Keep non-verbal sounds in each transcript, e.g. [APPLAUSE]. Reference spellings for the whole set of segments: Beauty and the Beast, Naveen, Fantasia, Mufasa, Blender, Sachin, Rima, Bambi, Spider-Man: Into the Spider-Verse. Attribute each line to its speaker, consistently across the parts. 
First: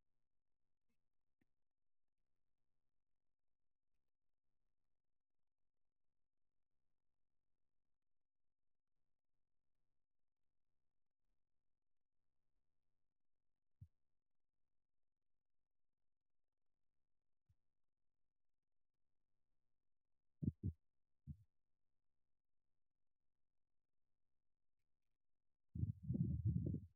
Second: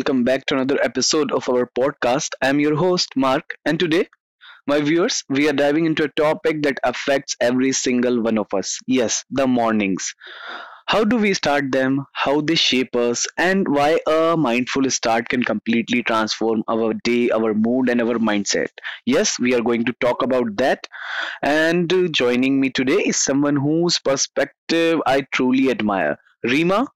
Speaker 1: welcome back to another episode of our podcast. I'm your host, Mark, and today, my viewers, we are diving into a topic that affects every single one of us. Yes, the mornings. How do we start them, how they shape us, and why a mindful start can completely transform our day, our mood, and our mindset. Yes, we are going to talk about that. And Joining me today is someone whose perspective I truly admire. Rima,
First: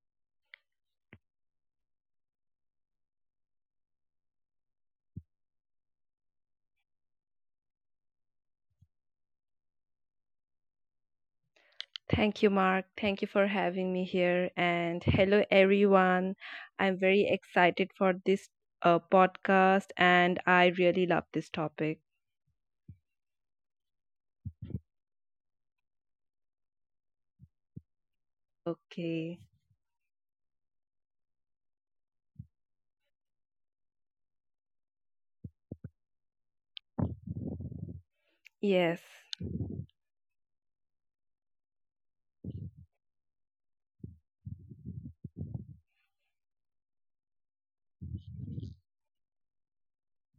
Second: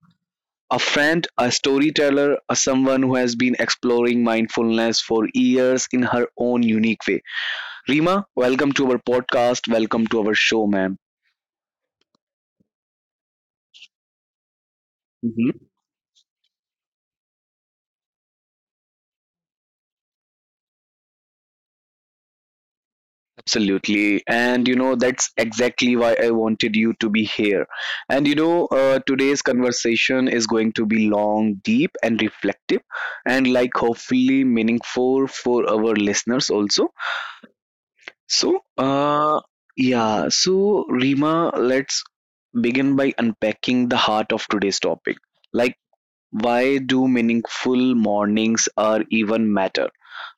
Speaker 1: a friend, a storyteller, a someone who has been exploring mindfulness for years in her own unique way. Rima, welcome to our podcast. Welcome to our show, ma'am.
Speaker 2: Thank you, Mark. Thank you for having me here. And hello,
Speaker 1: Mhm.
Speaker 2: everyone. I'm very excited for this podcast and I really love this topic.
Speaker 1: Absolutely. And you know, that's exactly why I wanted you to be here. And you know,
Speaker 2: Okay.
Speaker 1: today's conversation is going to be long, deep, and reflective, and like hopefully meaningful for our listeners also. So,
Speaker 2: Yes.
Speaker 1: uh, yeah, so, Rima, let's begin by unpacking the heart of today's topic. Like, why do meaningful mornings are even matter?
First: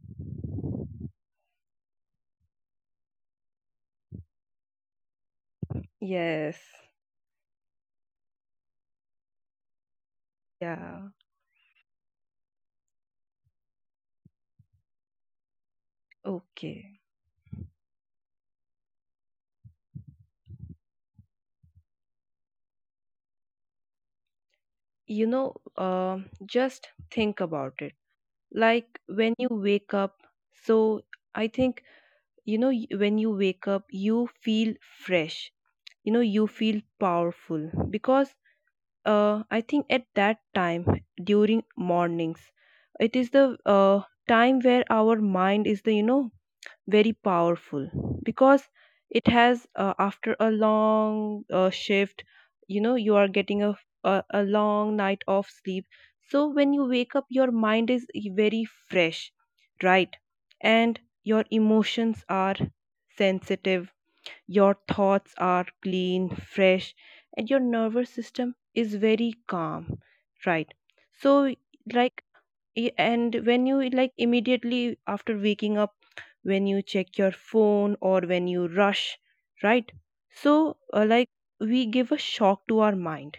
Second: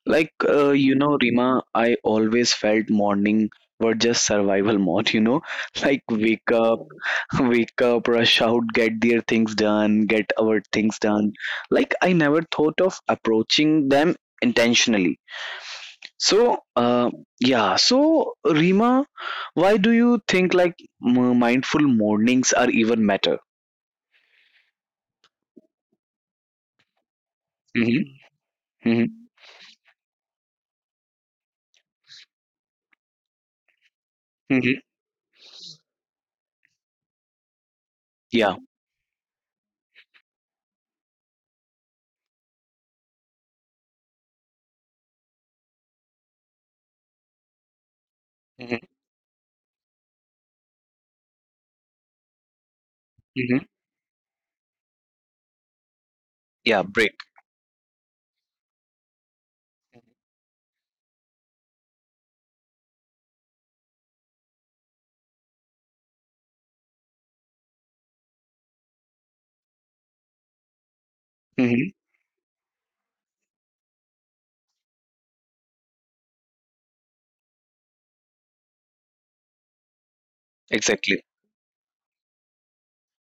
Speaker 1: Like, you know, Rima, I always felt morning were just survival mode, you know, [LAUGHS] like wake
Speaker 2: Yes.
Speaker 1: up, [LAUGHS] wake up, rush out, get their things done, get our things
Speaker 2: Yeah.
Speaker 1: done. Like, I never thought of approaching them intentionally so,
Speaker 2: Okay.
Speaker 1: uh, yeah. So, Rima, why do you think like mindful mornings are even matter?
Speaker 2: You know, just think about it.
Speaker 1: Hmm.
Speaker 2: Like
Speaker 1: Hmm.
Speaker 2: when you wake up, so I think, you know, when you wake up, you feel
Speaker 1: Hmm.
Speaker 2: fresh. You know, you feel powerful because
Speaker 1: Yeah.
Speaker 2: I think at that time during mornings, it is the time where our mind is the, you know, very powerful because
Speaker 1: Hmm.
Speaker 2: it has, after a long shift, you know, you are getting
Speaker 1: Hmm.
Speaker 2: a long night of sleep. So when
Speaker 1: Yeah.
Speaker 2: you wake
Speaker 1: Break.
Speaker 2: up, your mind is very fresh, right? And your emotions are sensitive, your thoughts are clean, fresh, and your nervous system is very calm, right? So,
Speaker 1: Hmm.
Speaker 2: like, and when you, like, immediately after waking up, when you check your phone or when you rush, right? So,
Speaker 1: Exactly.
Speaker 2: like, we give a shock to our mind.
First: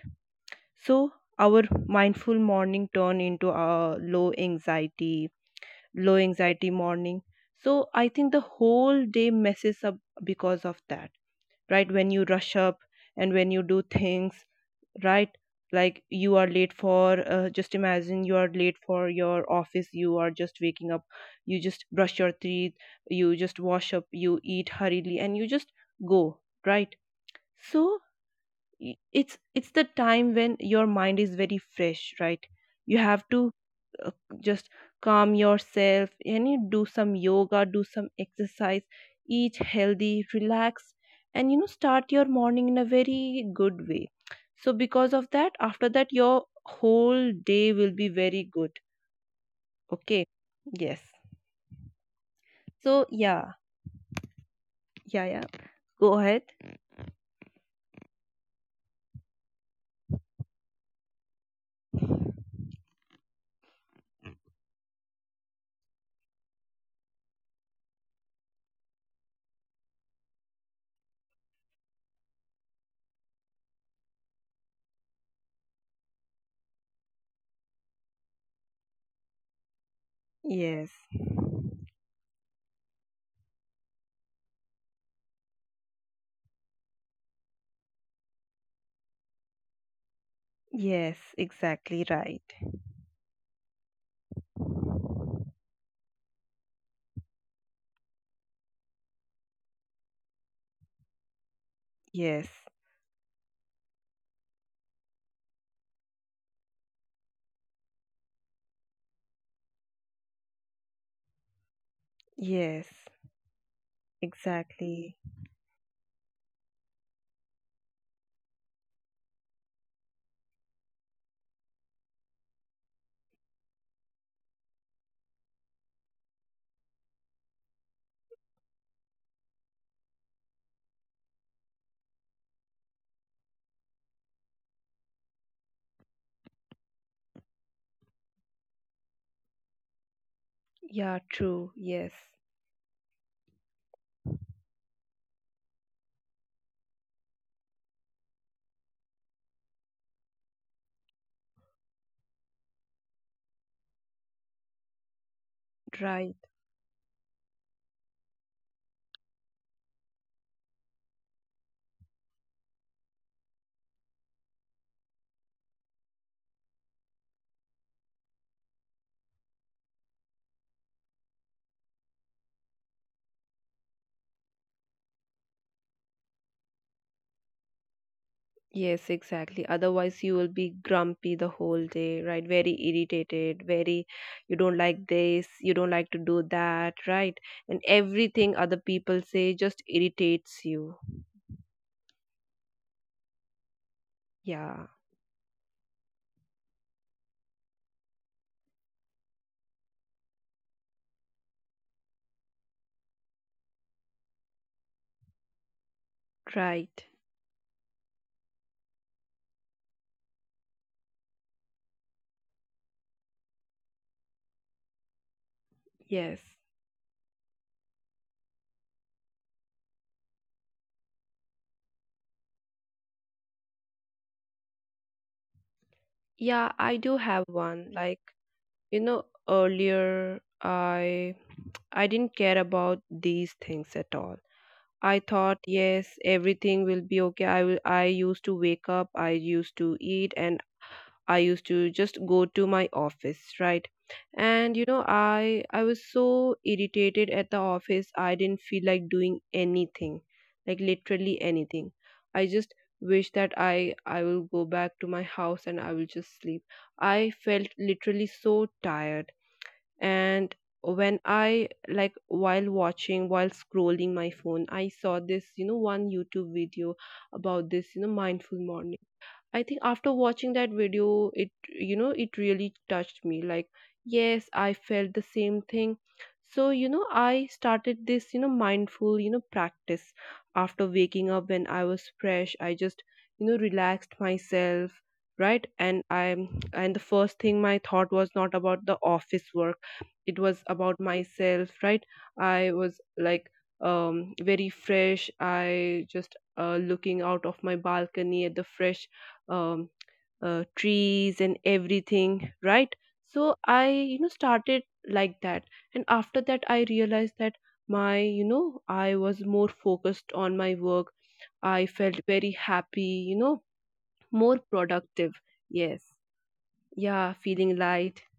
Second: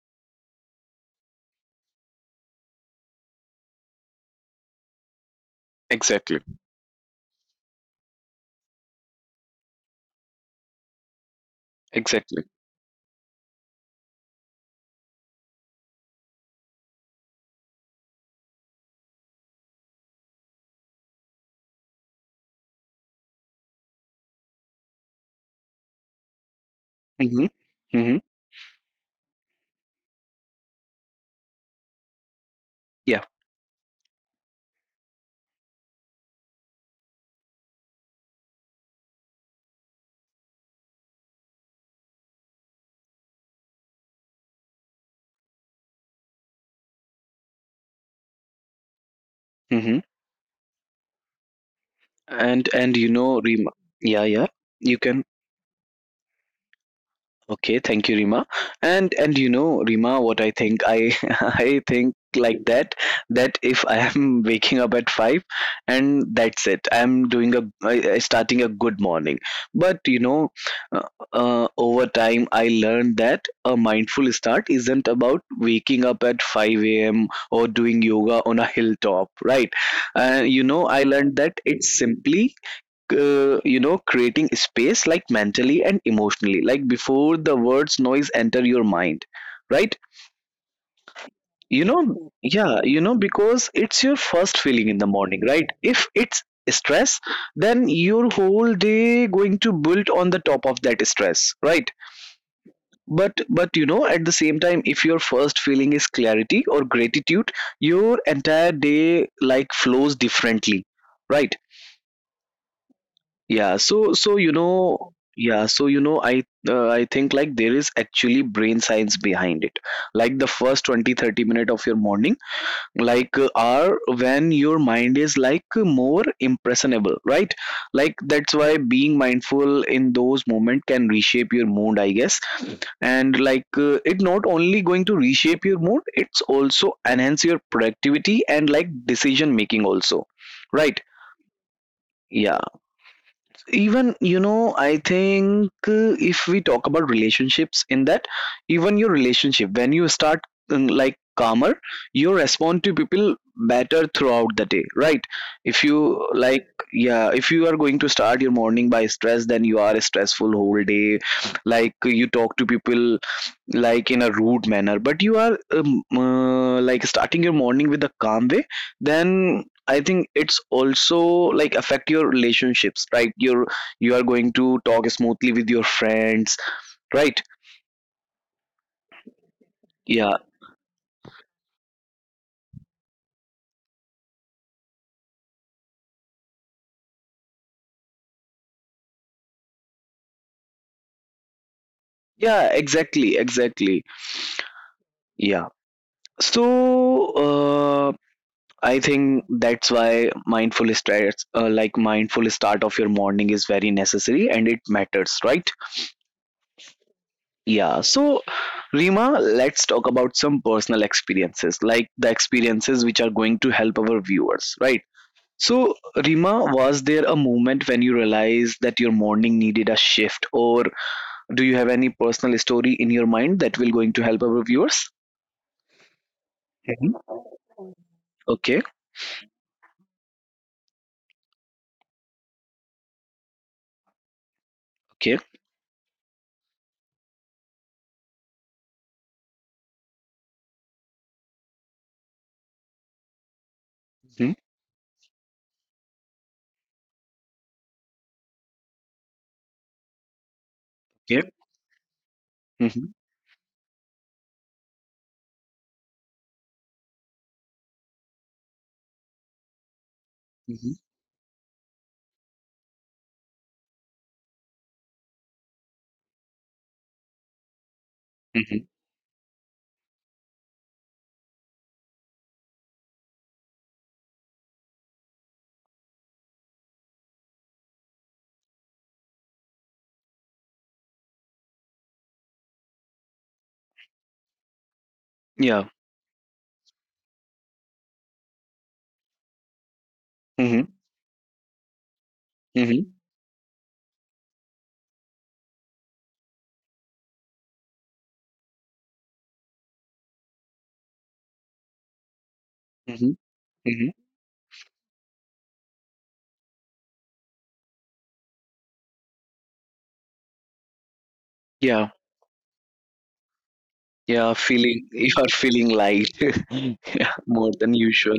Speaker 2: So our mindful morning turn into a low anxiety, low
Speaker 1: Exactly.
Speaker 2: anxiety morning. So I think the whole day messes up because of that, right, when you
Speaker 1: Exactly.
Speaker 2: rush up and when you do things, right, like you are late for, just imagine you are late for your office, you are just waking up, you just brush your teeth, you just wash up, you eat hurriedly, and you just go, right?
Speaker 1: Hmm.
Speaker 2: So
Speaker 1: Hmm.
Speaker 2: it's the time when your mind is very fresh, right? You have
Speaker 1: Yeah.
Speaker 2: to uh, just calm yourself, and you do some yoga, do some exercise, eat healthy, relax, and, you know, start your morning in a very good way. So because of that, after that, your whole day will be very good.
Speaker 1: Hmm.
Speaker 2: Okay. Yes.
Speaker 1: And
Speaker 2: So
Speaker 1: you know,
Speaker 2: yeah.
Speaker 1: Rima. Yeah. Yeah. You
Speaker 2: Yeah,
Speaker 1: can.
Speaker 2: yeah, go ahead.
Speaker 1: Okay, thank you, Rima. And you know, Rima, what I think, I [LAUGHS] I think like that that if I am [LAUGHS] waking up at five, and that's it, I'm doing a I starting a good morning. But you know, over time, I learned that a mindful start isn't about waking up at five a.m. or doing yoga on a hilltop, right? You know,
Speaker 2: Yes.
Speaker 1: I learned that it's simply you know, creating space, like mentally and emotionally, like before the words noise enter your mind, right?
Speaker 2: Yes,
Speaker 1: You know.
Speaker 2: exactly,
Speaker 1: Mm,
Speaker 2: right.
Speaker 1: yeah, you know, because it's your first feeling in the morning, right? If it's stress, then your whole day going to build on the top of that stress, right?
Speaker 2: Yes.
Speaker 1: But you know, at the same time, if your first feeling is clarity or gratitude, your entire day like flows differently, right?
Speaker 2: Yes.
Speaker 1: yeah so so you know
Speaker 2: Exactly.
Speaker 1: yeah so you know I I think like there is actually brain science behind it, like the first 20, 30 minutes of your morning, are when your mind is like more impressionable, right? Like that's why being mindful in those moment can reshape your mood, I guess. And it not only going to reshape your mood, it's also enhance your productivity and like decision making also, right?
Speaker 2: Yeah, true. Yes,
Speaker 1: Yeah, even you know, I think if we talk about relationships in that, even your relationship, when you start like calmer, you respond to people better throughout the day, right? If you
Speaker 2: right.
Speaker 1: like, yeah, if you are going to start your morning by stress, then you are stressful whole day. Like you talk to people like in a rude manner. But you are like starting your morning with a calm way, then I think it's also like affect your relationships, right? You are going to talk smoothly with your friends, right?
Speaker 2: Yes, exactly. Otherwise, you
Speaker 1: Yeah,
Speaker 2: will be grumpy the whole day, right? Very irritated, very, you don't like this, you don't like to do that, right? And everything other people say just irritates you.
Speaker 1: yeah, exactly, exactly.
Speaker 2: Yeah,
Speaker 1: Yeah. So uh, I think that's why mindful start of your morning is very necessary and it matters, right?
Speaker 2: right.
Speaker 1: Yeah. So Rima, let's talk about some personal experiences, like the experiences which are going to help our viewers, right? So,
Speaker 2: Yes.
Speaker 1: Rima, was there a moment when you realized that your morning needed a shift, or do you have any personal story in your mind that will going to help our viewers?
Speaker 2: Yeah, I do
Speaker 1: Mhm.
Speaker 2: have one. Like,
Speaker 1: Okay,
Speaker 2: you know, earlier I didn't care about these things at all. I
Speaker 1: okay,
Speaker 2: thought, yes, everything will be okay. I used to wake up, I used to eat, and I used to just go to my office, right?
Speaker 1: hmm,
Speaker 2: And you know, I was so irritated at the office. I didn't feel like doing anything, like literally
Speaker 1: okay,
Speaker 2: anything. I just
Speaker 1: hmm,
Speaker 2: wish that I will go back to my house and I will just sleep. I felt literally so tired. And
Speaker 1: hmm,
Speaker 2: when I, like, while scrolling my phone, I saw this, you know, one YouTube video about this, you know, mindful
Speaker 1: hmm,
Speaker 2: morning. I think after watching that video, it, you know, it really touched me. Like, yes, I felt the same thing. So, you know, I started this, you know, mindful, you know, practice. After waking up, when I was fresh, I just, you know, relaxed myself, right?
Speaker 1: yeah,
Speaker 2: And the first thing, my thought was not about the office work. It was
Speaker 1: hmm,
Speaker 2: about myself, right? I was
Speaker 1: hmm,
Speaker 2: like, very fresh. I just looking out of my balcony at the fresh, um, trees and everything, right?
Speaker 1: hmm,
Speaker 2: So I,
Speaker 1: hmm,
Speaker 2: you know, started like that. And after that, I realized that, my, you know, I was more focused on my work. I
Speaker 1: yeah,
Speaker 2: felt very happy, you know.
Speaker 1: yeah.
Speaker 2: More
Speaker 1: Feeling [LAUGHS]
Speaker 2: productive.
Speaker 1: you are feeling
Speaker 2: Yes.
Speaker 1: light. [LAUGHS] Yeah,
Speaker 2: Yeah,
Speaker 1: more
Speaker 2: feeling
Speaker 1: than
Speaker 2: light.
Speaker 1: usual.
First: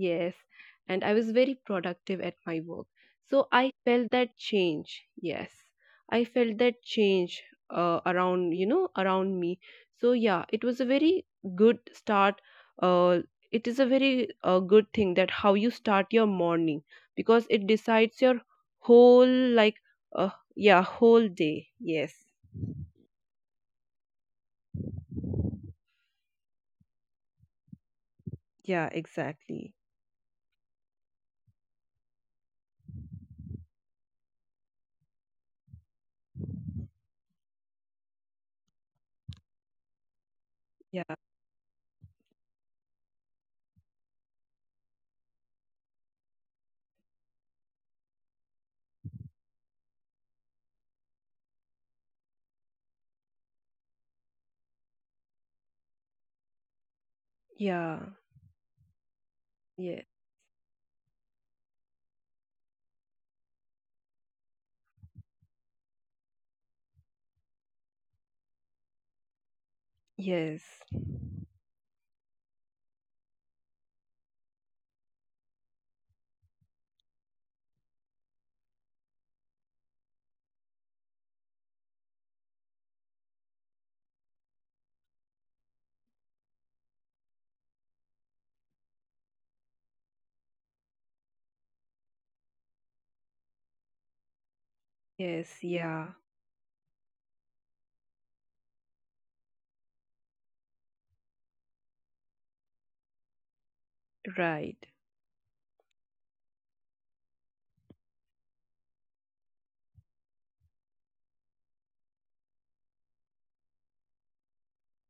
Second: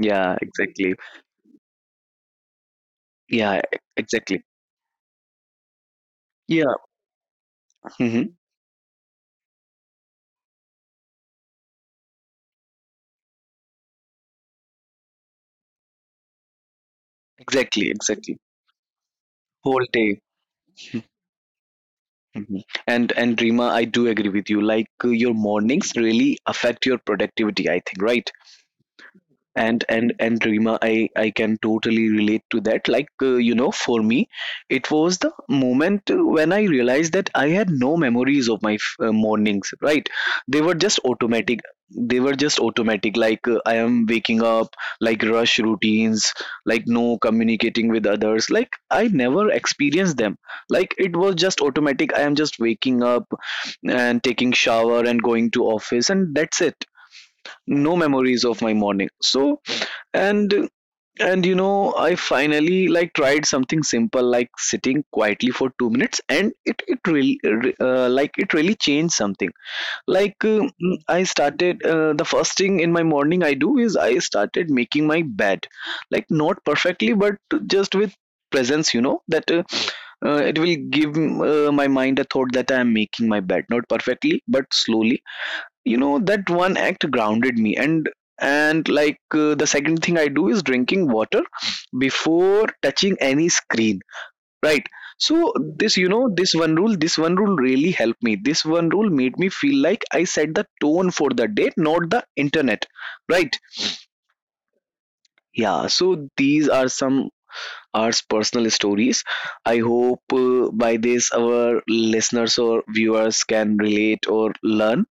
Speaker 2: Yes,
Speaker 1: exactly.
Speaker 2: and I was very productive at my work. So
Speaker 1: Yeah,
Speaker 2: I felt that
Speaker 1: exactly.
Speaker 2: change. Yes, I felt
Speaker 1: Yeah,
Speaker 2: that change
Speaker 1: hmm,
Speaker 2: around, you know, around me. So yeah, it was a very good start. Uh, it is a very good thing, that how you start your morning, because it
Speaker 1: exactly,
Speaker 2: decides
Speaker 1: exactly.
Speaker 2: your whole, like,
Speaker 1: Whole day.
Speaker 2: uh, yeah, whole day. Yes.
Speaker 1: Mhm. And Rima, I do agree with you. Like your mornings really affect your productivity, I think, right?
Speaker 2: Yeah, exactly.
Speaker 1: And and Rima, I can totally relate to that. You know, for me, it was the moment when I realized that I had no memories of my mornings. Right, they were just
Speaker 2: Yeah.
Speaker 1: automatic. They were just automatic. I am waking up, like rush routines, like no communicating with others. Like I never experienced them. Like it was just automatic. I am just waking up and taking shower and going to office, and that's it, no
Speaker 2: Yeah.
Speaker 1: memories of my morning. So
Speaker 2: Yeah.
Speaker 1: and and you know, I finally like tried something simple like sitting quietly for 2 minutes and it really it really changed something. like uh,
Speaker 2: Yes.
Speaker 1: mm, i started the first thing in my morning I do is I started making my bed, like not perfectly but just with presence, you know, that it will give my mind a thought that I am making my bed not perfectly but slowly. You know, that one act grounded me. And the second thing I do is drinking water before touching any screen, right? So,
Speaker 2: Yes.
Speaker 1: this you
Speaker 2: Yeah.
Speaker 1: know, this one rule really helped me. This one rule made me feel like I set the tone for the day, not the internet, right?
Speaker 2: Right.
Speaker 1: Yeah. So these are some our personal stories. I hope by this our listeners or viewers can relate or learn.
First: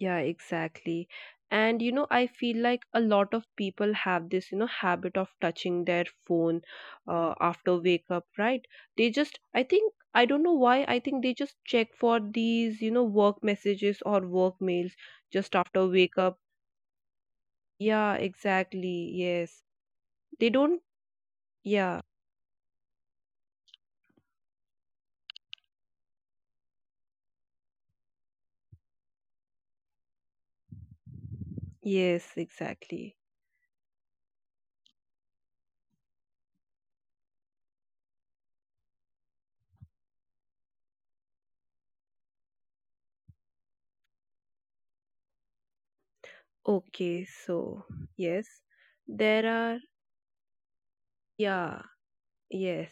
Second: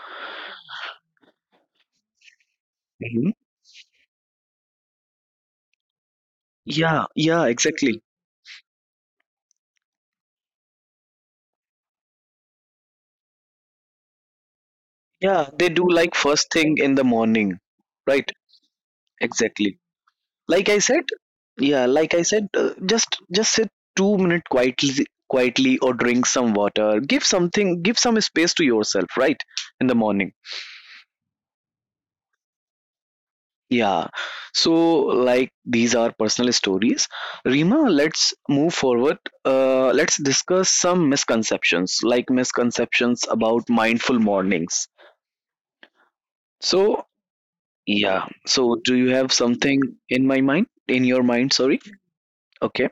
Speaker 2: Yeah, exactly. And you know, I feel like a
Speaker 1: Mhm.
Speaker 2: lot of people have this, you know, habit of touching their phone
Speaker 1: Yeah, yeah,
Speaker 2: after
Speaker 1: exactly.
Speaker 2: wake up, right? They just, I think, I don't know why, I think they just check for these, you know, work messages or work mails
Speaker 1: Yeah,
Speaker 2: just
Speaker 1: they do,
Speaker 2: after
Speaker 1: like
Speaker 2: wake up.
Speaker 1: first thing in the morning,
Speaker 2: Yeah,
Speaker 1: right?
Speaker 2: exactly. Yes.
Speaker 1: Exactly.
Speaker 2: They
Speaker 1: Like I
Speaker 2: don't,
Speaker 1: said, yeah,
Speaker 2: yeah,
Speaker 1: like I said, just sit 2 minutes quietly, quietly, or drink some water. Give something, give some space to yourself, right? In the morning.
Speaker 2: yes, exactly.
Speaker 1: Yeah. So, like these are personal stories. Rima, let's move forward. Let's discuss some misconceptions, like misconceptions about mindful mornings. So,
Speaker 2: Okay, so,
Speaker 1: yeah.
Speaker 2: yes,
Speaker 1: So do you have
Speaker 2: there are,
Speaker 1: something in my mind? In your mind, sorry.
Speaker 2: yeah,
Speaker 1: Okay.
Speaker 2: yes.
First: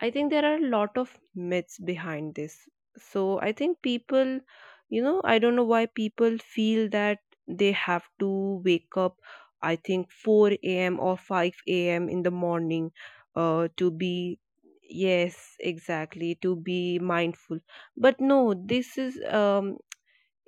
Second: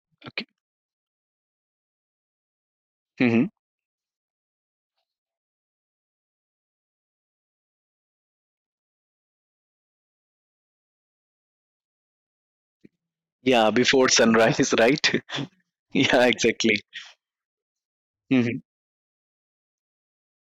Speaker 2: I think there
Speaker 1: Okay.
Speaker 2: are a lot of myths behind this. So
Speaker 1: Hmm.
Speaker 2: I think people, you know, I don't know why people feel that they have to wake up, I think, 4 a.m. or 5 a.m. in the morning,
Speaker 1: Yeah,
Speaker 2: to
Speaker 1: before
Speaker 2: be,
Speaker 1: sunrise, [LAUGHS] right?
Speaker 2: yes,
Speaker 1: [LAUGHS] Yeah,
Speaker 2: exactly, to
Speaker 1: exactly.
Speaker 2: be mindful. But no,
Speaker 1: Mhm.
Speaker 2: this is,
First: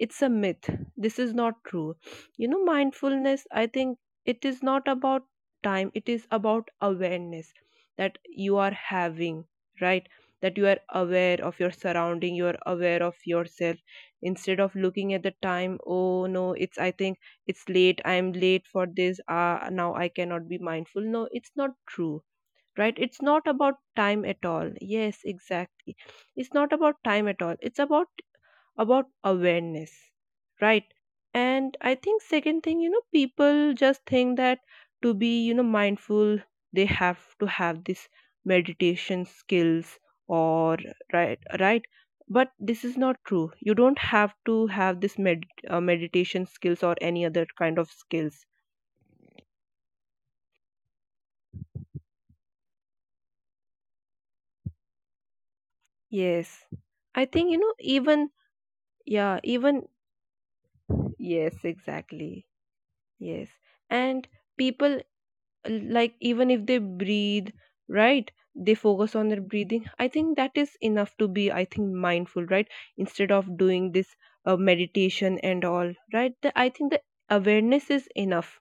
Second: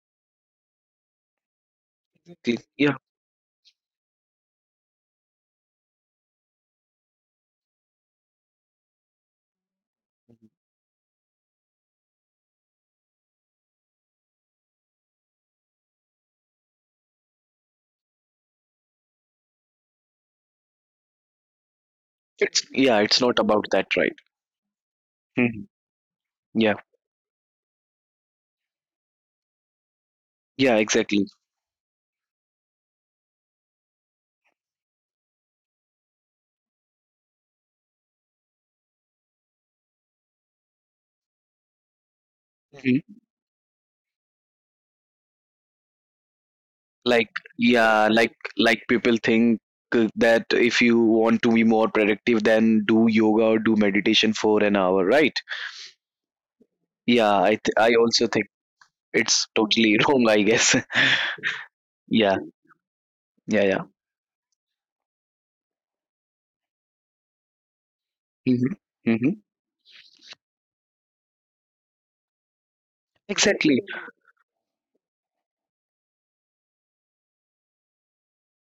Speaker 2: it's a myth, this is not true. You know,
Speaker 1: Yeah,
Speaker 2: mindfulness, I think, it is not about time, it is about awareness that you are having, right? That you are aware of your surrounding, you are aware of yourself, instead of looking at the time, oh no, it's, I think it's late, I'm late for this, ah, now I cannot be mindful. No, it's not true.
Speaker 1: it's,
Speaker 2: Right,
Speaker 1: yeah,
Speaker 2: it's
Speaker 1: it's not
Speaker 2: not
Speaker 1: about
Speaker 2: about
Speaker 1: that, right?
Speaker 2: time at all. Yes,
Speaker 1: Mhm.
Speaker 2: exactly, it's not
Speaker 1: Yeah,
Speaker 2: about time at all, it's about awareness,
Speaker 1: yeah,
Speaker 2: right?
Speaker 1: exactly.
Speaker 2: And I think second thing, you know, people just think that to be, you know, mindful, they have to have this meditation skills or, right, right, but this is not
Speaker 1: Mhm.
Speaker 2: true. You don't have to have this meditation skills or any
Speaker 1: Like
Speaker 2: other kind of
Speaker 1: yeah,
Speaker 2: skills.
Speaker 1: people think that if you want to be more productive, then do yoga or do meditation for an hour, right?
Speaker 2: Yes. I
Speaker 1: Yeah,
Speaker 2: think, you know,
Speaker 1: I also
Speaker 2: even,
Speaker 1: think
Speaker 2: yeah,
Speaker 1: it's
Speaker 2: even,
Speaker 1: totally [LAUGHS] wrong, I guess. [LAUGHS]
Speaker 2: yes,
Speaker 1: Yeah,
Speaker 2: exactly. Yes.
Speaker 1: yeah, yeah.
Speaker 2: And people, like, even if they breathe, right,
Speaker 1: Hmm.
Speaker 2: they focus on
Speaker 1: Hmm.
Speaker 2: their breathing. I think that is enough to be, I think, mindful, right? Instead of
Speaker 1: Exactly.
Speaker 2: doing this meditation and all, right? I think the awareness is enough,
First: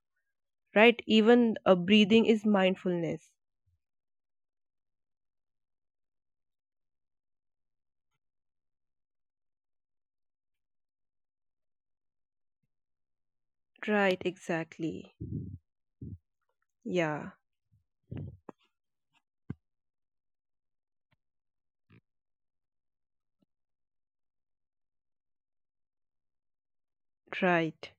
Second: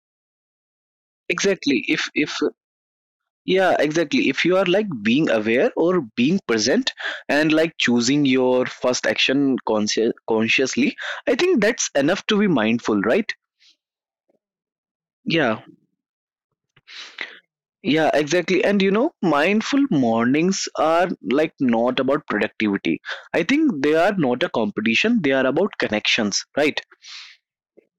Speaker 2: right? Even
Speaker 1: Exactly.
Speaker 2: breathing
Speaker 1: If
Speaker 2: is mindfulness.
Speaker 1: Yeah, exactly, if you are like being aware or being present, and like choosing your first action consciously, I think that's enough to be mindful, right?
Speaker 2: Right, exactly.
Speaker 1: Yeah,
Speaker 2: Yeah,
Speaker 1: yeah, exactly. And you know, mindful mornings are like not about productivity. I think they are not a competition. They are about connections, right?
Speaker 2: right.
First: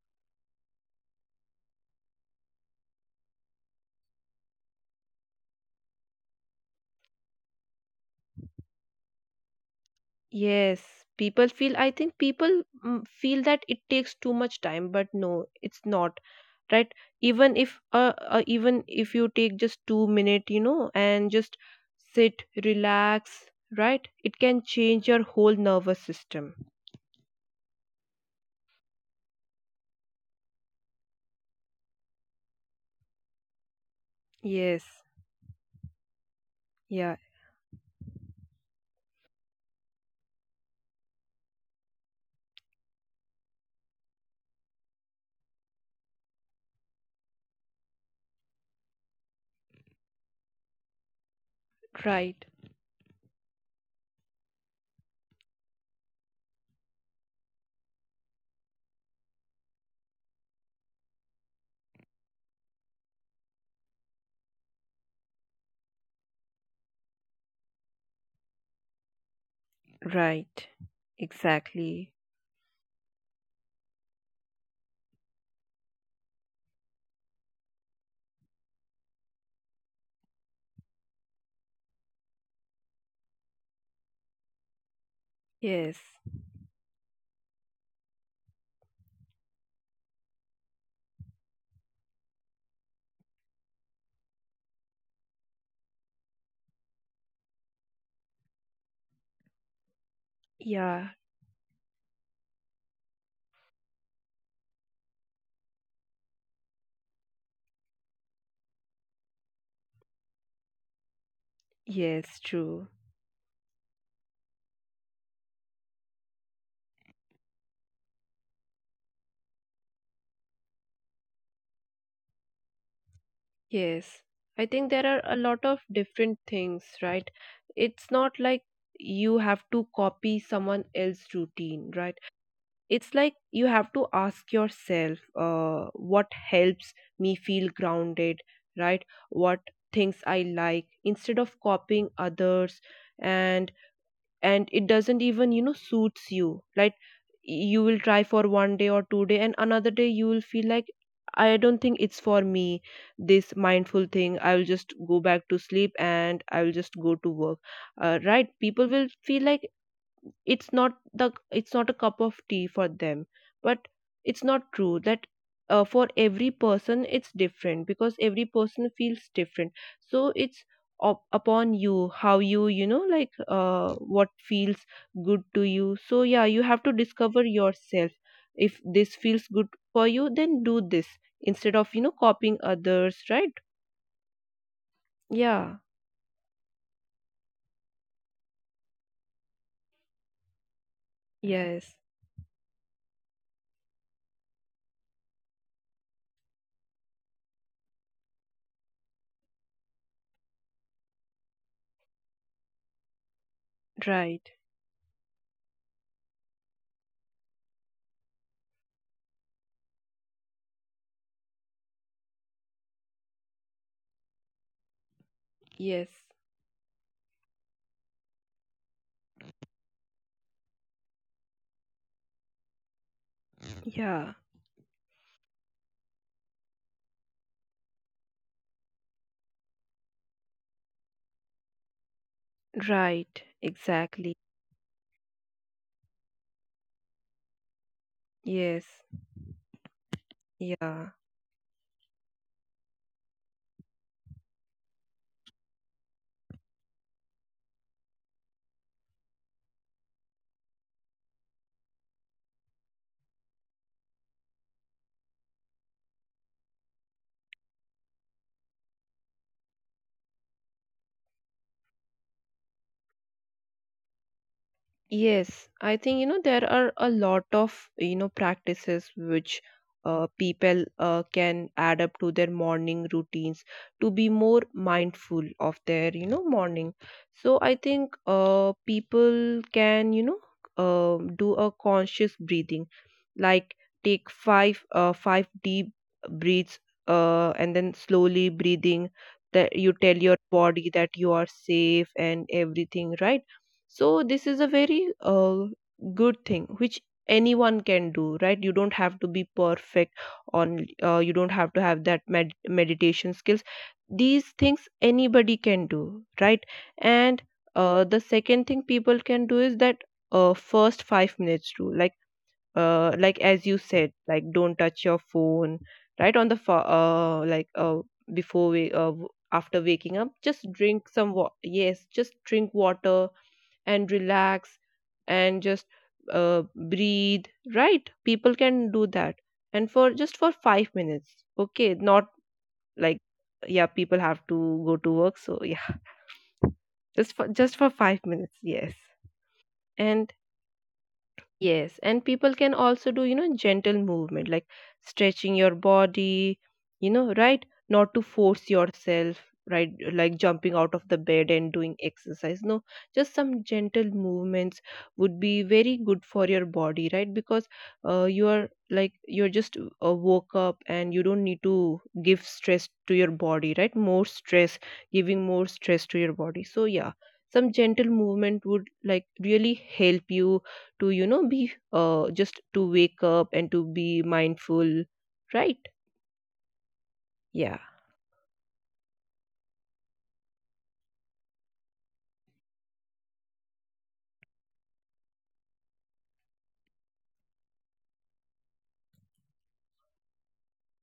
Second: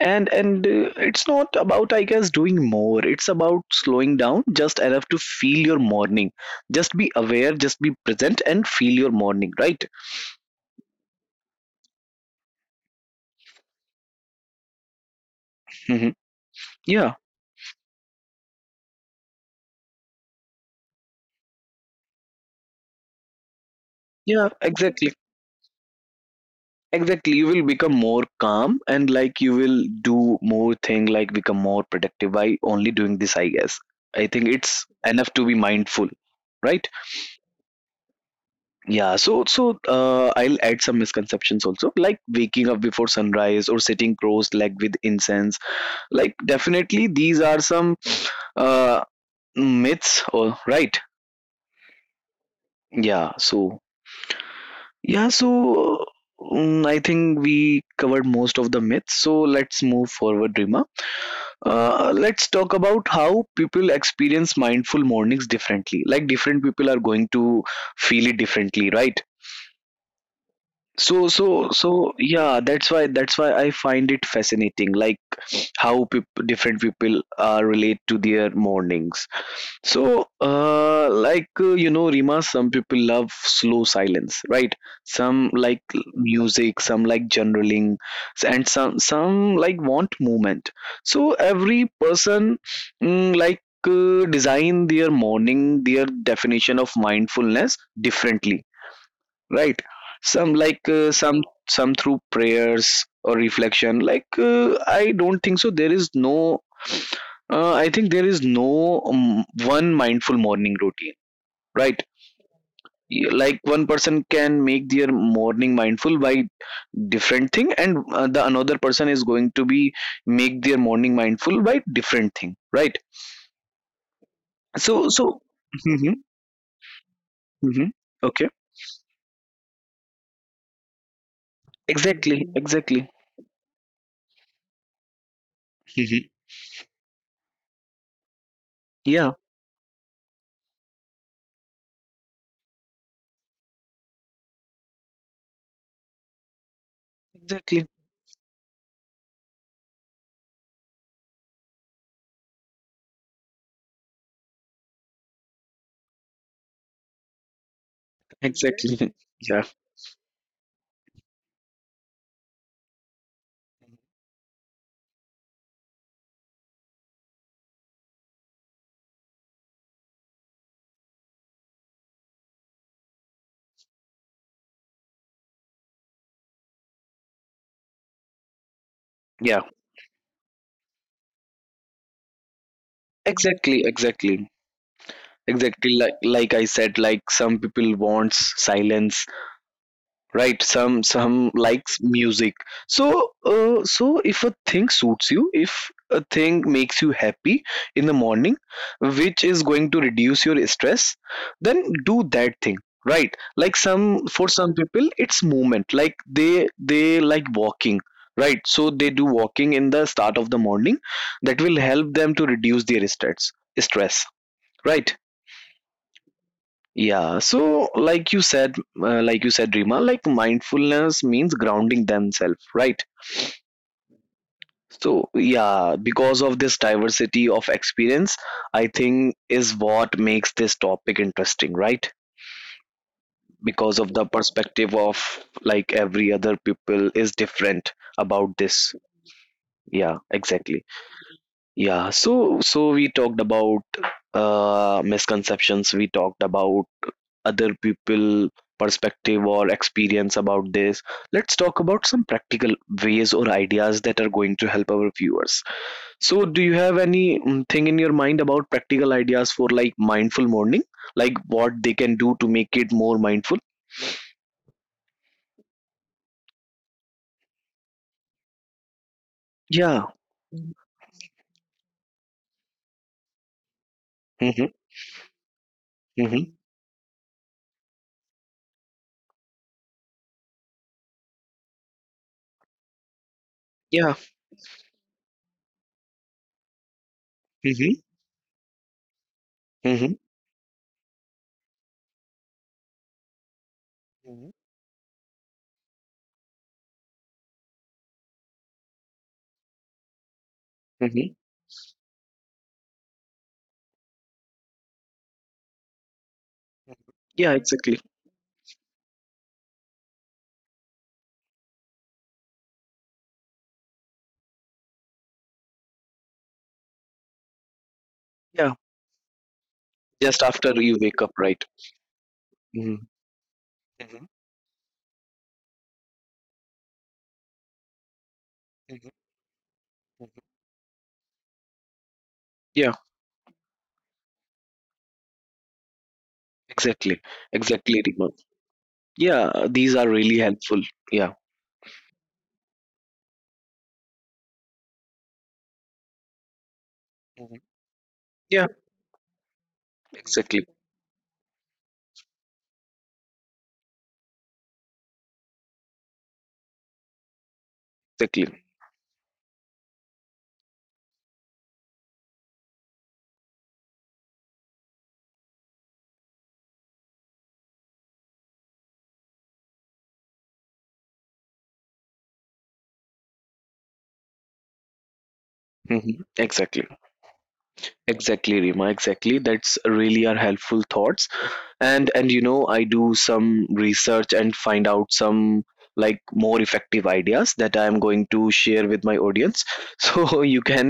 Speaker 1: And it's not about, I guess, doing more. It's about slowing down just enough to feel your morning. Just be aware, just be present, and feel your morning, right?
Speaker 2: Yes, people feel, I think people feel that it takes too much time, but no, it's
Speaker 1: Hmm.
Speaker 2: not, right?
Speaker 1: Yeah,
Speaker 2: Even if you take just 2 minute, you know, and just sit, relax, right? It
Speaker 1: yeah,
Speaker 2: can change
Speaker 1: exactly.
Speaker 2: your whole nervous system.
Speaker 1: Exactly, you will become more calm, and like you will do more thing, like become more productive by only doing this, I guess. I think it's
Speaker 2: Yes,
Speaker 1: enough to be mindful, right?
Speaker 2: yeah,
Speaker 1: I'll add some misconceptions also, like waking up before sunrise or sitting cross legged with incense, like definitely these are some uh myths, or right?
Speaker 2: right,
Speaker 1: yeah so yeah so I think we covered most of the myths. So let's move forward, Rima. Let's talk about how people experience mindful mornings differently, like different people are going to feel it differently, right?
Speaker 2: right,
Speaker 1: So,
Speaker 2: exactly.
Speaker 1: yeah, that's why I find it fascinating, like how different people relate to their mornings. So, you know, Rima, some people love slow silence, right? Some like
Speaker 2: Yes,
Speaker 1: music, some like journaling, and some like want movement. So every person mm, like design their morning, their definition of mindfulness differently, right? Some like,
Speaker 2: yeah,
Speaker 1: some through prayers or reflection. I don't think so, there is no I think there is no one mindful morning routine, right?
Speaker 2: yes, true.
Speaker 1: Like one person can make their morning mindful by different thing, and the another person is going to be make their morning mindful by different thing, right?
Speaker 2: Yes, I think
Speaker 1: so
Speaker 2: there are
Speaker 1: so
Speaker 2: a lot of
Speaker 1: hmm.
Speaker 2: different things, right?
Speaker 1: Hmm.
Speaker 2: It's not
Speaker 1: Okay.
Speaker 2: like you have to copy someone else's routine, right?
Speaker 1: Exactly. Mhm. Exactly.
Speaker 2: It's like you have to ask yourself, what
Speaker 1: Hmm.
Speaker 2: helps me feel grounded, right?
Speaker 1: Yeah,
Speaker 2: What things I like, instead of copying others. And and it doesn't even, you know, suits you. Like, you
Speaker 1: exactly,
Speaker 2: will try for one day or 2 day, and another day you will feel like, I don't think it's for me, this mindful thing, I will just go back to sleep and I will just go to work, right? People will
Speaker 1: exactly.
Speaker 2: feel
Speaker 1: [LAUGHS] Yeah,
Speaker 2: like, it's not a cup of tea for them. But it's not true, that for every person it's different, because every person feels different. So it's up upon you, how you, you know, like, what feels good to you. So yeah, you have to discover yourself. If this feels
Speaker 1: yeah,
Speaker 2: good for you, then do this, instead of, you know, copying others, right?
Speaker 1: exactly, exactly.
Speaker 2: Yeah.
Speaker 1: Exactly, like I said, like some people wants silence, right? Some
Speaker 2: Yes,
Speaker 1: likes music. So uh, so if a thing suits you, if a thing makes you happy in the morning, which is going to reduce your stress, then do that thing, right? Like some,
Speaker 2: right.
Speaker 1: for some people it's movement, like they they like walking, right? So they do walking in the start of the morning. That will help them to reduce their stress, right?
Speaker 2: Yes.
Speaker 1: Yeah, so like you said, like you said, Rima, like mindfulness means grounding themselves, right?
Speaker 2: Yeah,
Speaker 1: So yeah, because of this diversity of experience, I think is what makes this topic interesting, right?
Speaker 2: right,
Speaker 1: Because of
Speaker 2: exactly.
Speaker 1: the perspective of, like, every other people is different about this.
Speaker 2: Yes.
Speaker 1: Yeah, exactly.
Speaker 2: Yeah.
Speaker 1: Yeah, so we talked about misconceptions. We talked about other people perspective or experience about this. Let's talk about some practical ways or ideas that are going to help our viewers. So, do you have any thing in your mind about practical ideas for, like, mindful morning, like what they can do to make it more mindful?
Speaker 2: Yes, I think, you know, there are a lot of, you know, practices which
Speaker 1: Yeah.
Speaker 2: people can add up to their morning routines, to be more
Speaker 1: Mhm.
Speaker 2: mindful of their, you
Speaker 1: Mm-hmm.
Speaker 2: know,
Speaker 1: Mm-hmm.
Speaker 2: morning. So I think, people can, you know, do a conscious breathing, like,
Speaker 1: Yeah.
Speaker 2: take five deep breaths, and then
Speaker 1: Mm-hmm.
Speaker 2: slowly breathing, that you tell
Speaker 1: Mm-hmm.
Speaker 2: your body that you are safe and everything, right? So this
Speaker 1: Mhm.
Speaker 2: is a very good thing, which anyone can do, right? You don't have to be perfect on, you
Speaker 1: Mm-hmm.
Speaker 2: don't have to have that meditation skills, these things anybody can do, right? And
Speaker 1: Yeah. Exactly.
Speaker 2: the second thing people can do is that, first 5 minutes rule, like, like, as you said, like, don't touch your phone, right? On the like, before
Speaker 1: Yeah.
Speaker 2: we, after waking up,
Speaker 1: Just
Speaker 2: just
Speaker 1: after you
Speaker 2: drink
Speaker 1: wake
Speaker 2: some
Speaker 1: up,
Speaker 2: water,
Speaker 1: right?
Speaker 2: yes, just drink
Speaker 1: Mm-hmm.
Speaker 2: water and
Speaker 1: Hmm.
Speaker 2: relax, and just uh, breathe, right? People can do
Speaker 1: Hmm.
Speaker 2: that, and for just for
Speaker 1: Hmm.
Speaker 2: 5 minutes, okay, not
Speaker 1: Yeah,
Speaker 2: like, yeah, people have to go to work, so yeah,
Speaker 1: exactly.
Speaker 2: just for
Speaker 1: Exactly,
Speaker 2: 5
Speaker 1: Rima.
Speaker 2: minutes, yes.
Speaker 1: Yeah, these are
Speaker 2: And,
Speaker 1: really helpful. Yeah.
Speaker 2: yes, and people can also do, you know, gentle movement, like stretching your body, you know,
Speaker 1: Hmm.
Speaker 2: right? Not to
Speaker 1: Yeah,
Speaker 2: force yourself, right? Like
Speaker 1: exactly.
Speaker 2: jumping out of the bed and doing exercise. No, just some gentle movements would be very good for your body, right? Because
Speaker 1: Exactly.
Speaker 2: you're, like, you're just woke up, and you don't need to give stress to your body, right? More stress, giving more stress to your body. So, yeah, some gentle movement would like really help you to be just to wake up and to be mindful, right?
Speaker 1: Hmm. Exactly.
Speaker 2: Yeah.
Speaker 1: Exactly, Rima. Exactly. That's really are helpful thoughts. And you know, I do some research and find out some, like, more effective ideas that I am going to share with my audience. [LAUGHS] So you can,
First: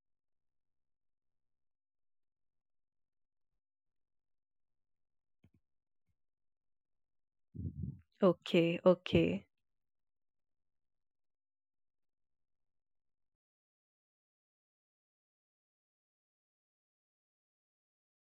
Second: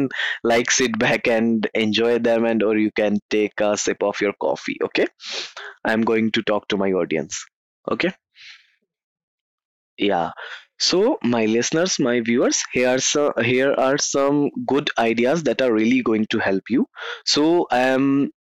Speaker 1: like, sit back and enjoy them, and or you can take a sip of your coffee. Okay, I'm going to talk to my audience. Okay.
Speaker 2: Okay, okay.
Speaker 1: Yeah, so my listeners, my viewers here are, so, here are some good ideas that are really going to help you. So I am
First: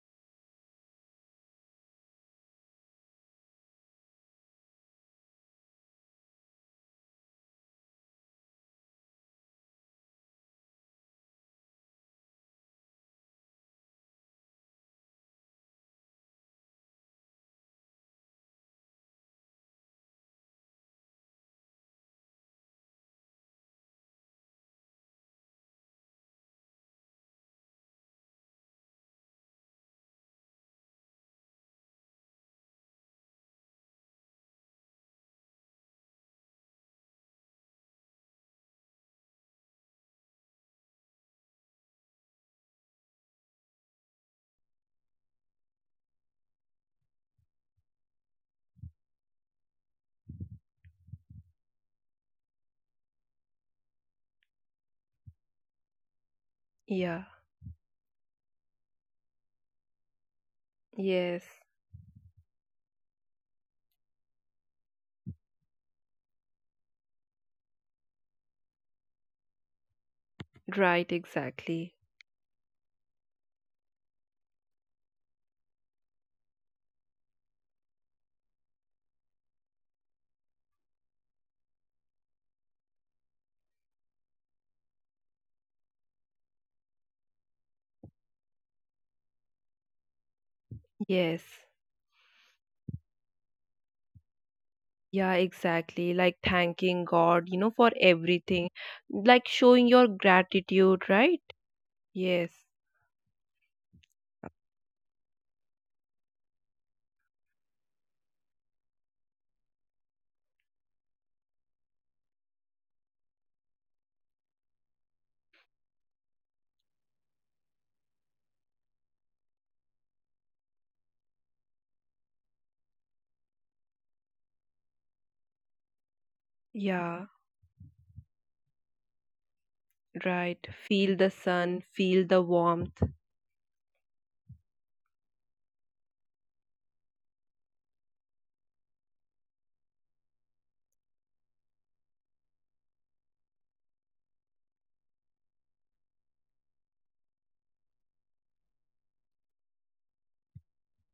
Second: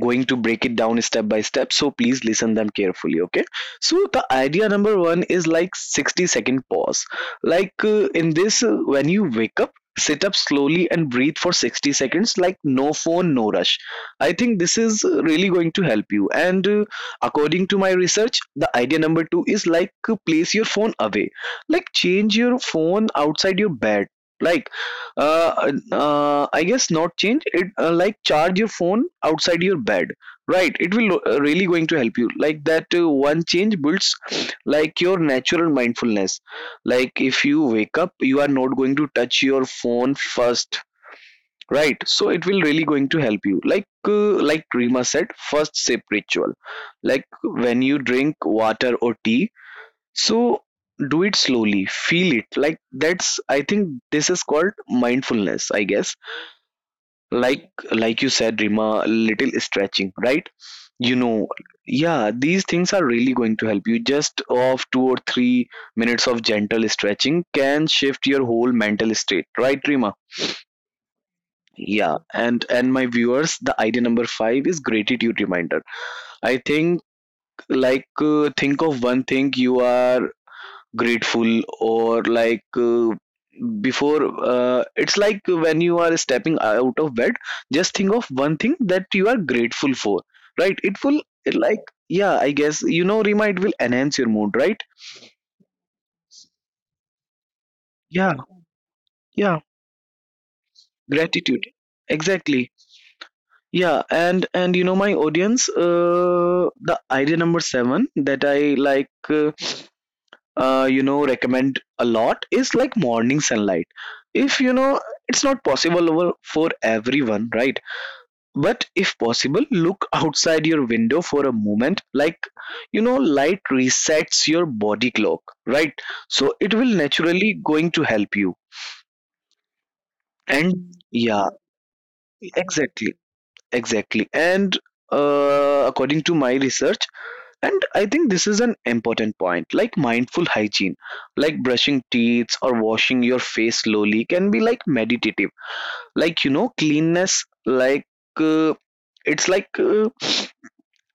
Speaker 1: going to break it down step by step, so please listen them carefully. Okay, so the idea number one is like 60-second pause, like in this, when you wake up, sit up slowly and breathe for 60 seconds, like no phone, no rush. I think this is really going to help you. And according to my research, the idea number two is like, place your phone away, like change your phone outside your bed, like I guess not change it, like charge your phone outside your bed, right? It will really going to help you, like that one change builds, like, your natural mindfulness. Like, if you wake up, you are not going to touch your phone first, right? So it will really going to help you, like, like Rima said, first sip ritual. Like when you drink water or tea, so do it slowly, feel it. Like that's, I think, this is called mindfulness, I guess.
Speaker 2: Yeah.
Speaker 1: Like you said, Rima, little stretching, right? You
Speaker 2: Yes.
Speaker 1: know, yeah, these things are really going to help you. Just of 2 or 3 minutes of gentle stretching can shift your whole mental state, right, Rima?
Speaker 2: Right, exactly.
Speaker 1: Yeah, and my viewers, the idea number five is gratitude reminder. I think, like, think of one thing you are grateful, or like, before, it's like when you are stepping out of bed, just think of one thing that you are grateful for, right? It will,
Speaker 2: Yes.
Speaker 1: it, like, yeah, I guess, you know, Rima, it will enhance your mood, right?
Speaker 2: Yeah, exactly, like thanking God, for
Speaker 1: Yeah.
Speaker 2: everything, like
Speaker 1: Yeah,
Speaker 2: showing your gratitude, right?
Speaker 1: gratitude.
Speaker 2: Yes.
Speaker 1: Exactly. Yeah, and you know, my audience, uh, the idea number seven that I, like, uh, you know, recommend a lot is like morning sunlight. If you know, it's not possible over for everyone, right? But if possible, look outside your window for a moment, like, you know, light resets your body clock, right? So it will
Speaker 2: Yeah.
Speaker 1: naturally going to help you.
Speaker 2: Right,
Speaker 1: And
Speaker 2: feel the
Speaker 1: yeah,
Speaker 2: sun, feel the warmth.
Speaker 1: exactly, exactly. And according to my research, and I think this is an important point. Like mindful hygiene, like brushing teeth or washing your face slowly can be like meditative. Like, you know, cleanness, like, uh, it's like,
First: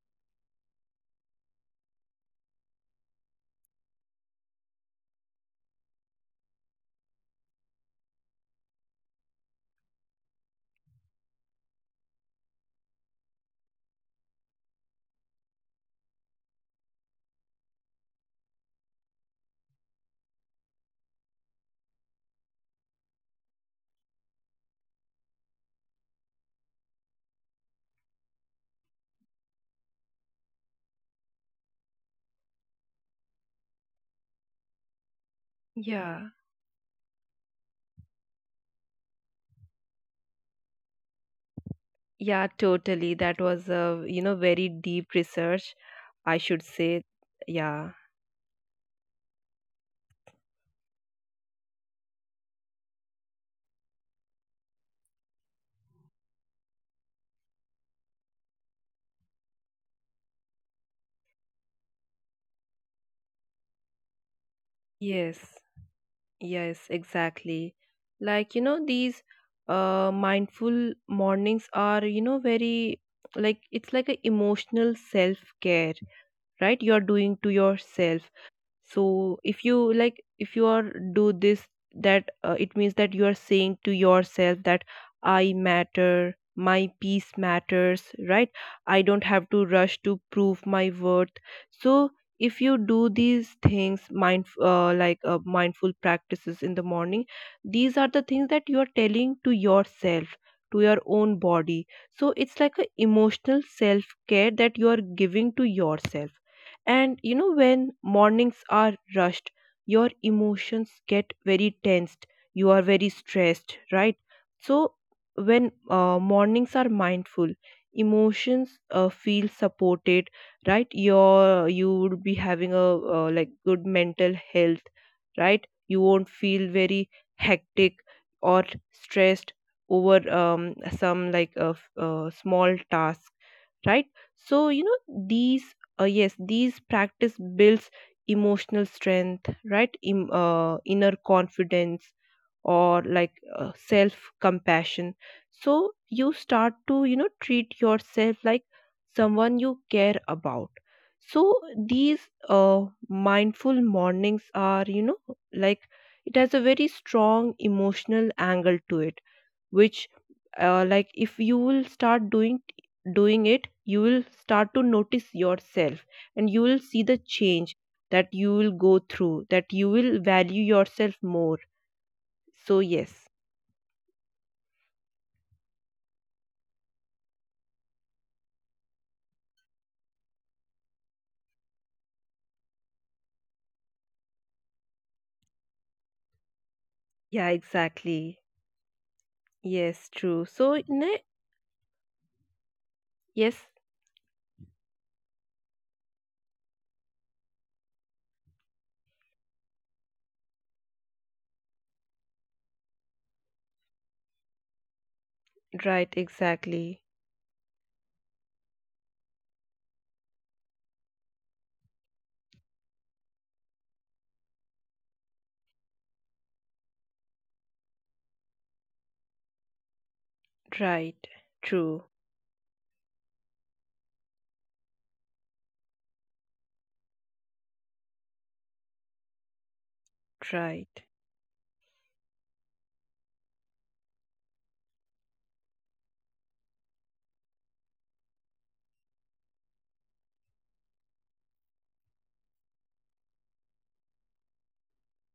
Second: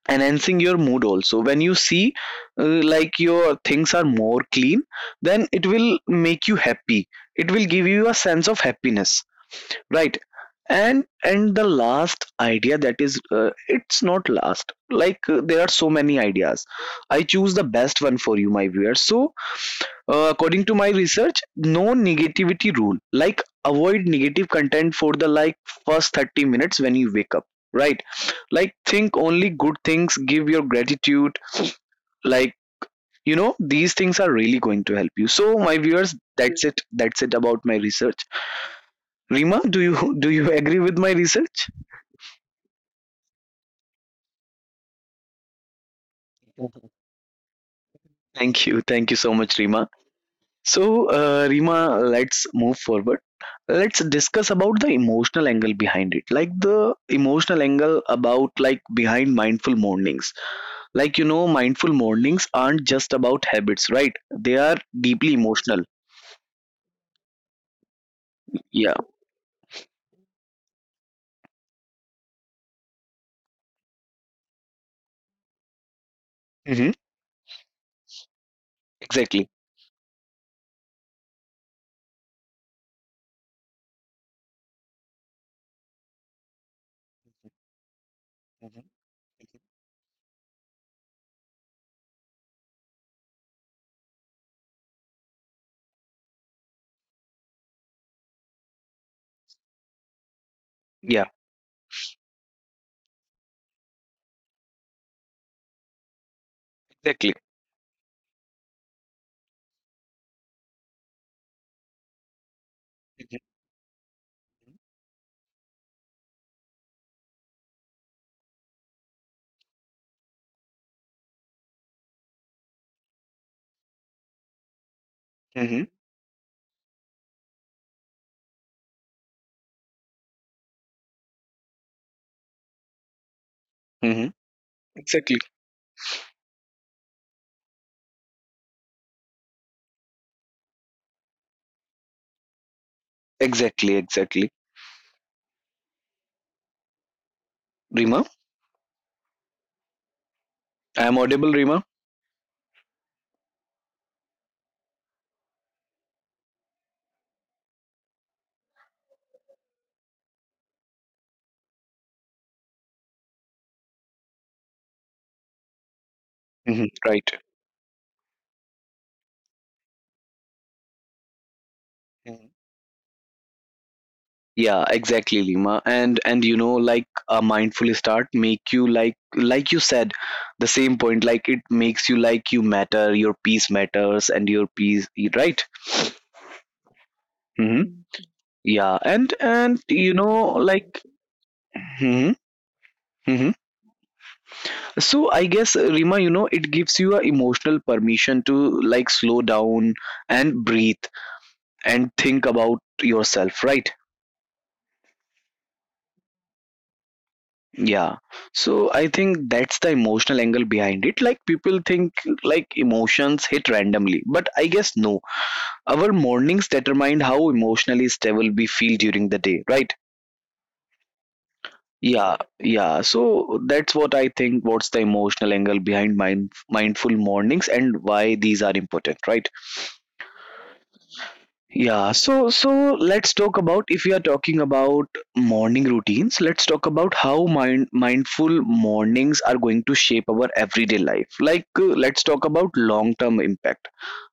Speaker 1: enhancing your mood also. When you see, like, your things are more clean, then it will make you happy. It will give you a sense of happiness, right? And the last idea that is, it's not last, like, there are so many ideas. I choose the best one for you, my viewers. So according to my research, no negativity rule, like avoid negative content for the, like, first 30 minutes when you wake up, right? Like think only good things, give your gratitude, like, you know, these things are really going to help you. So, my viewers,
Speaker 2: Yeah.
Speaker 1: that's it about my research. Rima, do you [LAUGHS] do you agree with my research?
Speaker 2: Yeah, totally. That was a very deep research, I should say. Yeah.
Speaker 1: Thank you so much, Rima. So, Reema, let's move forward. Let's discuss about the emotional angle behind it, like the emotional angle about, like, behind mindful mornings. Like you know, mindful mornings aren't just about habits, right? They are deeply
Speaker 2: Yes.
Speaker 1: emotional.
Speaker 2: Yes, exactly. Like,
Speaker 1: Yeah.
Speaker 2: these mindful mornings are, very, like it's like a emotional self care, right?
Speaker 1: Mm-hmm.
Speaker 2: You're doing to yourself. So
Speaker 1: Exactly.
Speaker 2: if you, like, if you are do this, that it means that you are saying to yourself that I matter, my peace matters, right? I
Speaker 1: Hmm.
Speaker 2: don't have to rush to prove my worth. So if you do these things, mind like mindful practices in the morning, these are the things that you are telling to yourself, to your own
Speaker 1: Yeah.
Speaker 2: body. So it's like a emotional self care that you are giving to yourself. And,
Speaker 1: Exactly.
Speaker 2: when mornings are rushed, your emotions get very tensed. You are very stressed, right? So when mornings are mindful, emotions feel supported, right? You would be having a like good mental health, right? You
Speaker 1: Mm-hmm.
Speaker 2: won't feel very hectic or stressed over some, like, a small task, right? So
Speaker 1: Mm-hmm.
Speaker 2: these
Speaker 1: Exactly.
Speaker 2: yes, these practice builds emotional strength, right? Inner confidence, or like self
Speaker 1: Exactly. Exactly.
Speaker 2: compassion. So you start to treat yourself like
Speaker 1: Rima,
Speaker 2: someone you care about.
Speaker 1: I
Speaker 2: So
Speaker 1: am audible,
Speaker 2: these
Speaker 1: Rima.
Speaker 2: uh, mindful mornings are, like, it has a very strong emotional angle to it, which like, if you will start doing it, you will start to notice yourself and you will see the
Speaker 1: Mm-hmm.
Speaker 2: change
Speaker 1: Right.
Speaker 2: that you will go through, that you will value yourself more. So
Speaker 1: Mhm.
Speaker 2: yes.
Speaker 1: Yeah, exactly, Lima. And you know, like a mindful start make you like you said, the same point, like it makes you like you matter, your peace matters, and your peace, right?
Speaker 2: Yeah, exactly.
Speaker 1: Hmm. Mm.
Speaker 2: Yes, true.
Speaker 1: Yeah,
Speaker 2: So
Speaker 1: and you know, like,
Speaker 2: yes.
Speaker 1: hmm, hmm, so I guess, Rima, you know, it gives you a emotional permission to, like, slow down and breathe and think about yourself, right?
Speaker 2: Right, exactly.
Speaker 1: Yeah. So I think that's the emotional angle behind it. Like people think, like, emotions hit randomly, but I guess no. Our mornings determine how emotionally stable we feel during the day, right?
Speaker 2: Right. True.
Speaker 1: Yeah, yeah. Yeah, so that's what I think. What's the emotional angle behind mindful mornings, and why these are important, right?
Speaker 2: Right.
Speaker 1: Yeah, so let's talk about, if we are talking about morning routines, let's talk about how mindful mornings are going to shape our everyday life. Like, let's talk about long-term impact,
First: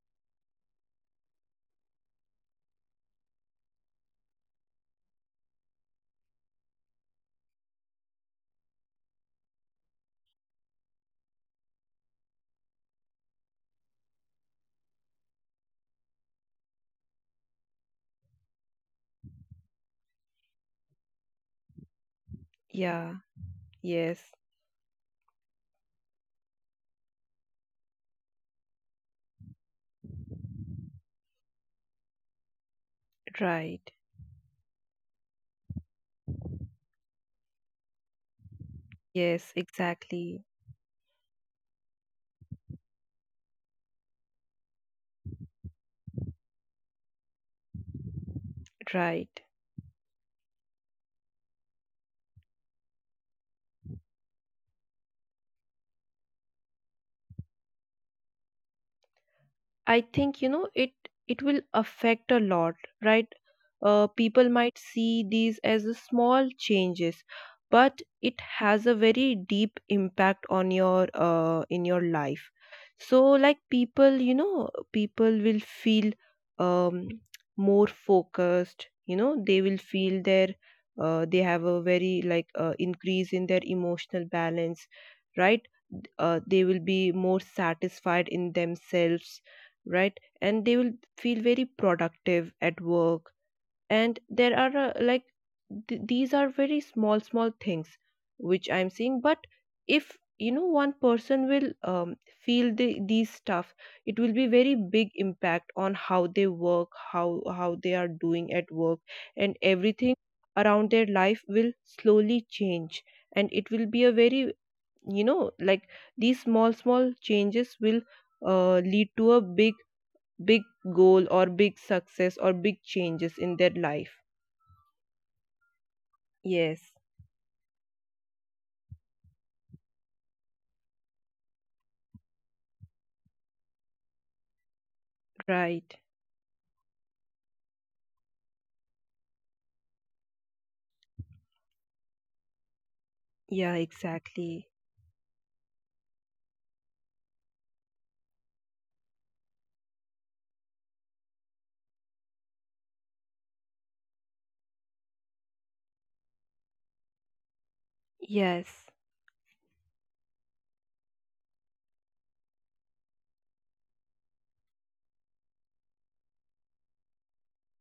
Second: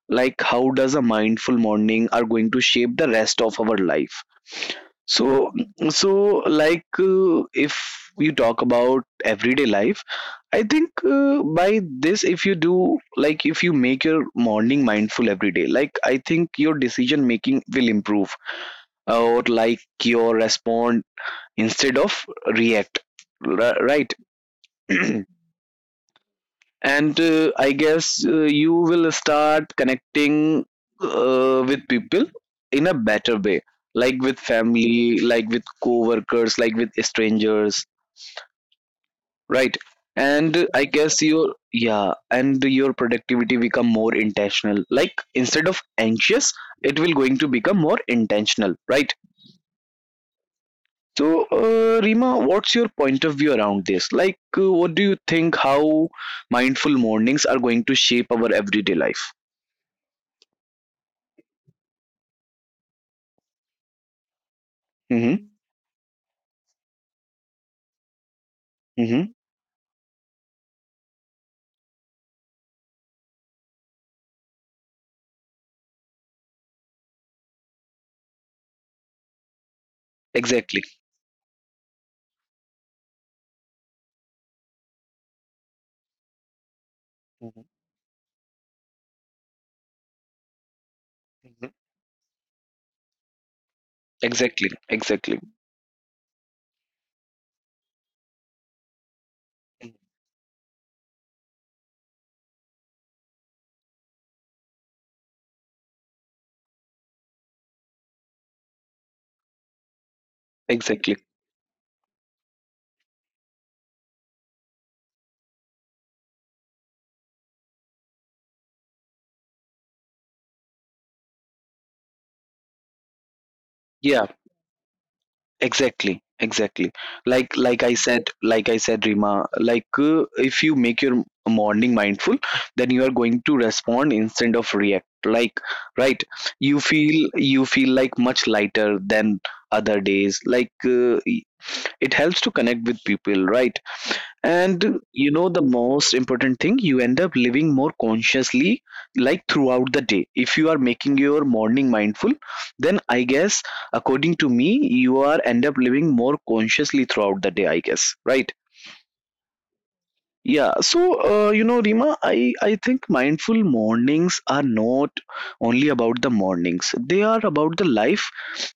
Speaker 1: like how does a mindful morning are going to shape the rest of our life. So so like, if you talk about everyday life, I think, by this, if you do, like, if you make your morning mindful every day, like, I think your decision making will improve, or, like, your respond instead of react.
Speaker 2: Yeah.
Speaker 1: Right.
Speaker 2: Yes.
Speaker 1: [CLEARS THROAT] And I guess, you will start connecting with people in a better way, like with
Speaker 2: Right.
Speaker 1: family, like with co-workers, like with strangers, right?
Speaker 2: Yes,
Speaker 1: And I guess
Speaker 2: exactly.
Speaker 1: your, yeah, and your productivity become more intentional, like instead of anxious, it will going to become more intentional, right?
Speaker 2: Right.
Speaker 1: So, Rima, what's your point of view around this? Like, what do you think, how mindful mornings are going to shape our everyday life?
Speaker 2: I think it will affect a lot, right? People
Speaker 1: Mm-hmm.
Speaker 2: might see these as a small changes, but it
Speaker 1: Mhm.
Speaker 2: has a very deep impact on your, in your life. So like people will feel um, more focused. They will
Speaker 1: Exactly.
Speaker 2: feel their they have a very, like, increase in their emotional balance, right? They
Speaker 1: Mhm.
Speaker 2: will be more satisfied in themselves, right? And they
Speaker 1: Mhm.
Speaker 2: will feel very productive at work.
Speaker 1: Exactly.
Speaker 2: And
Speaker 1: Exactly.
Speaker 2: there are like, these are very small small things which I'm
Speaker 1: Mhm.
Speaker 2: seeing. But if you know one person will feel these stuff, it will be very big impact on how they work, how they are doing at work, and everything
Speaker 1: Exactly.
Speaker 2: around their life will slowly change. And it will be a very, like, these small small changes will lead to a big, big goal or big success or big
Speaker 1: Yeah,
Speaker 2: changes in their life.
Speaker 1: exactly. Exactly. Like,
Speaker 2: Yes,
Speaker 1: like I said, Rima, like, if you make your morning mindful, then you are going to respond instead of react. Like, right?
Speaker 2: right.
Speaker 1: You feel like much lighter than other days. Like, it helps to connect with people, right?
Speaker 2: Yeah,
Speaker 1: And you know, the
Speaker 2: exactly.
Speaker 1: most important thing, you end up living more consciously, like, throughout the day. If you are making your morning mindful, then I guess, according to me, you are end up living more consciously throughout the day, I guess, right?
Speaker 2: Yes,
Speaker 1: Yeah, so, you know, Rima, I think mindful mornings are not only about the mornings, they are about the life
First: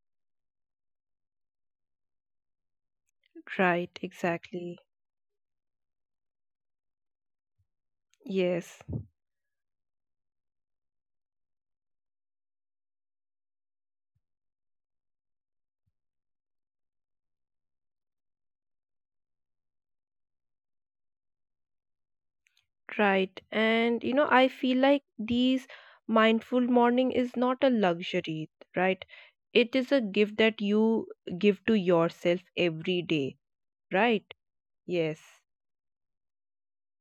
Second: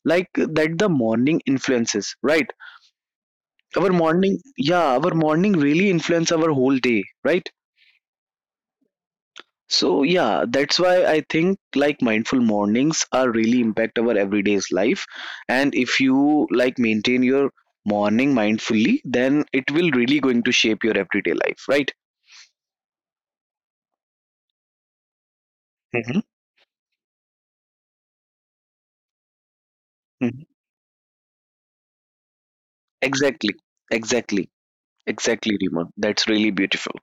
Speaker 1: like that the morning influences, right? Our
Speaker 2: right,
Speaker 1: morning,
Speaker 2: exactly.
Speaker 1: yeah, our morning really influence our whole day, right?
Speaker 2: Yes,
Speaker 1: So yeah, that's why I think like mindful mornings are really impact our everyday's life. And if you, like, maintain your morning mindfully, then it will really going to shape your everyday life, right?
Speaker 2: right. And, I feel like these
Speaker 1: Hmm.
Speaker 2: mindful morning is not a luxury, right? It is a gift
Speaker 1: Hmm.
Speaker 2: that you give to yourself every day,
Speaker 1: Exactly,
Speaker 2: right?
Speaker 1: exactly,
Speaker 2: Yes.
Speaker 1: exactly, Rima. That's really beautiful.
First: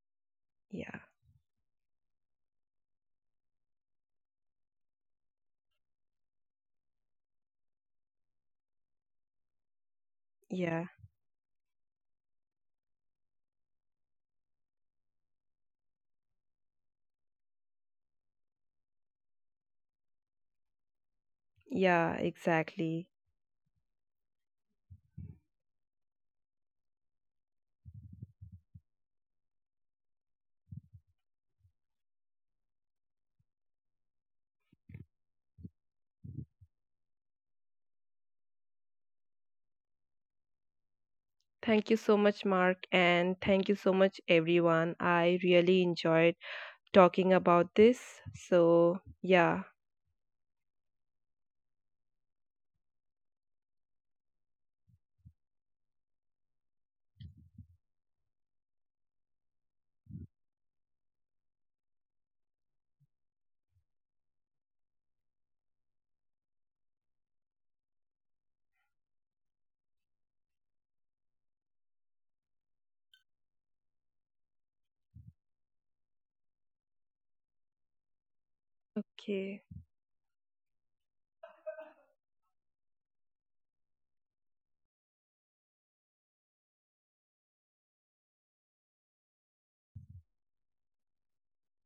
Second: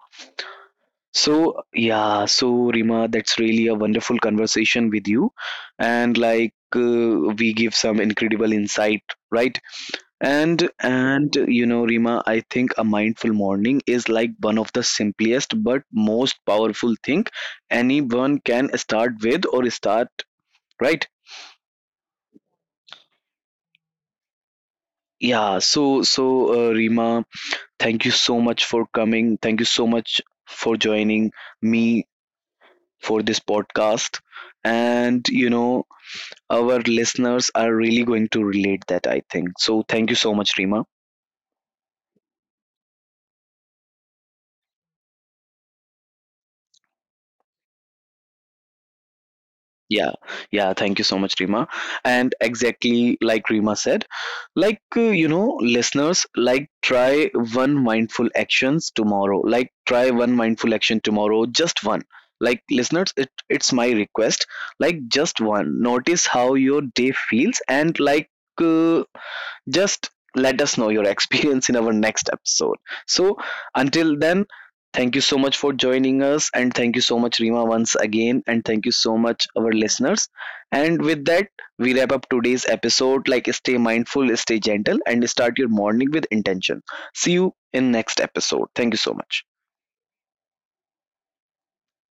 Speaker 2: Yeah.
Speaker 1: So, yeah, so Rima, that's really a wonderful conversation with you, and like, we give some incredible insight, right? And
Speaker 2: Yeah.
Speaker 1: you know, Rima, I think a mindful morning is like one of the simplest but most powerful thing anyone can start with or start, right.
Speaker 2: Yeah, exactly.
Speaker 1: Yeah. So Rima, thank you so much for coming. Thank you so much for joining me for this podcast. And you know, our listeners are really going to relate that, I think so. Thank you so much, Rima.
Speaker 2: Thank you so much, Mark, and thank you so much, everyone. I really enjoyed talking about this. So, yeah.
Speaker 1: Yeah, yeah, thank you so much, Rima. And exactly like Rima said, like, you know, listeners, like, try one mindful actions tomorrow. Like, try one mindful action tomorrow, just one. Like, listeners, it's my request. Like, just one. Notice how your day feels, and, like, uh, just let us know your [LAUGHS] experience in our next episode. So, until then, thank you so much for joining us, and thank you so much, Rima, once again, and thank you so much, our
Speaker 2: Okay.
Speaker 1: listeners. And with that, we wrap up today's episode. Like, stay mindful, stay gentle, and start your morning with intention. See you in next episode. Thank you so much.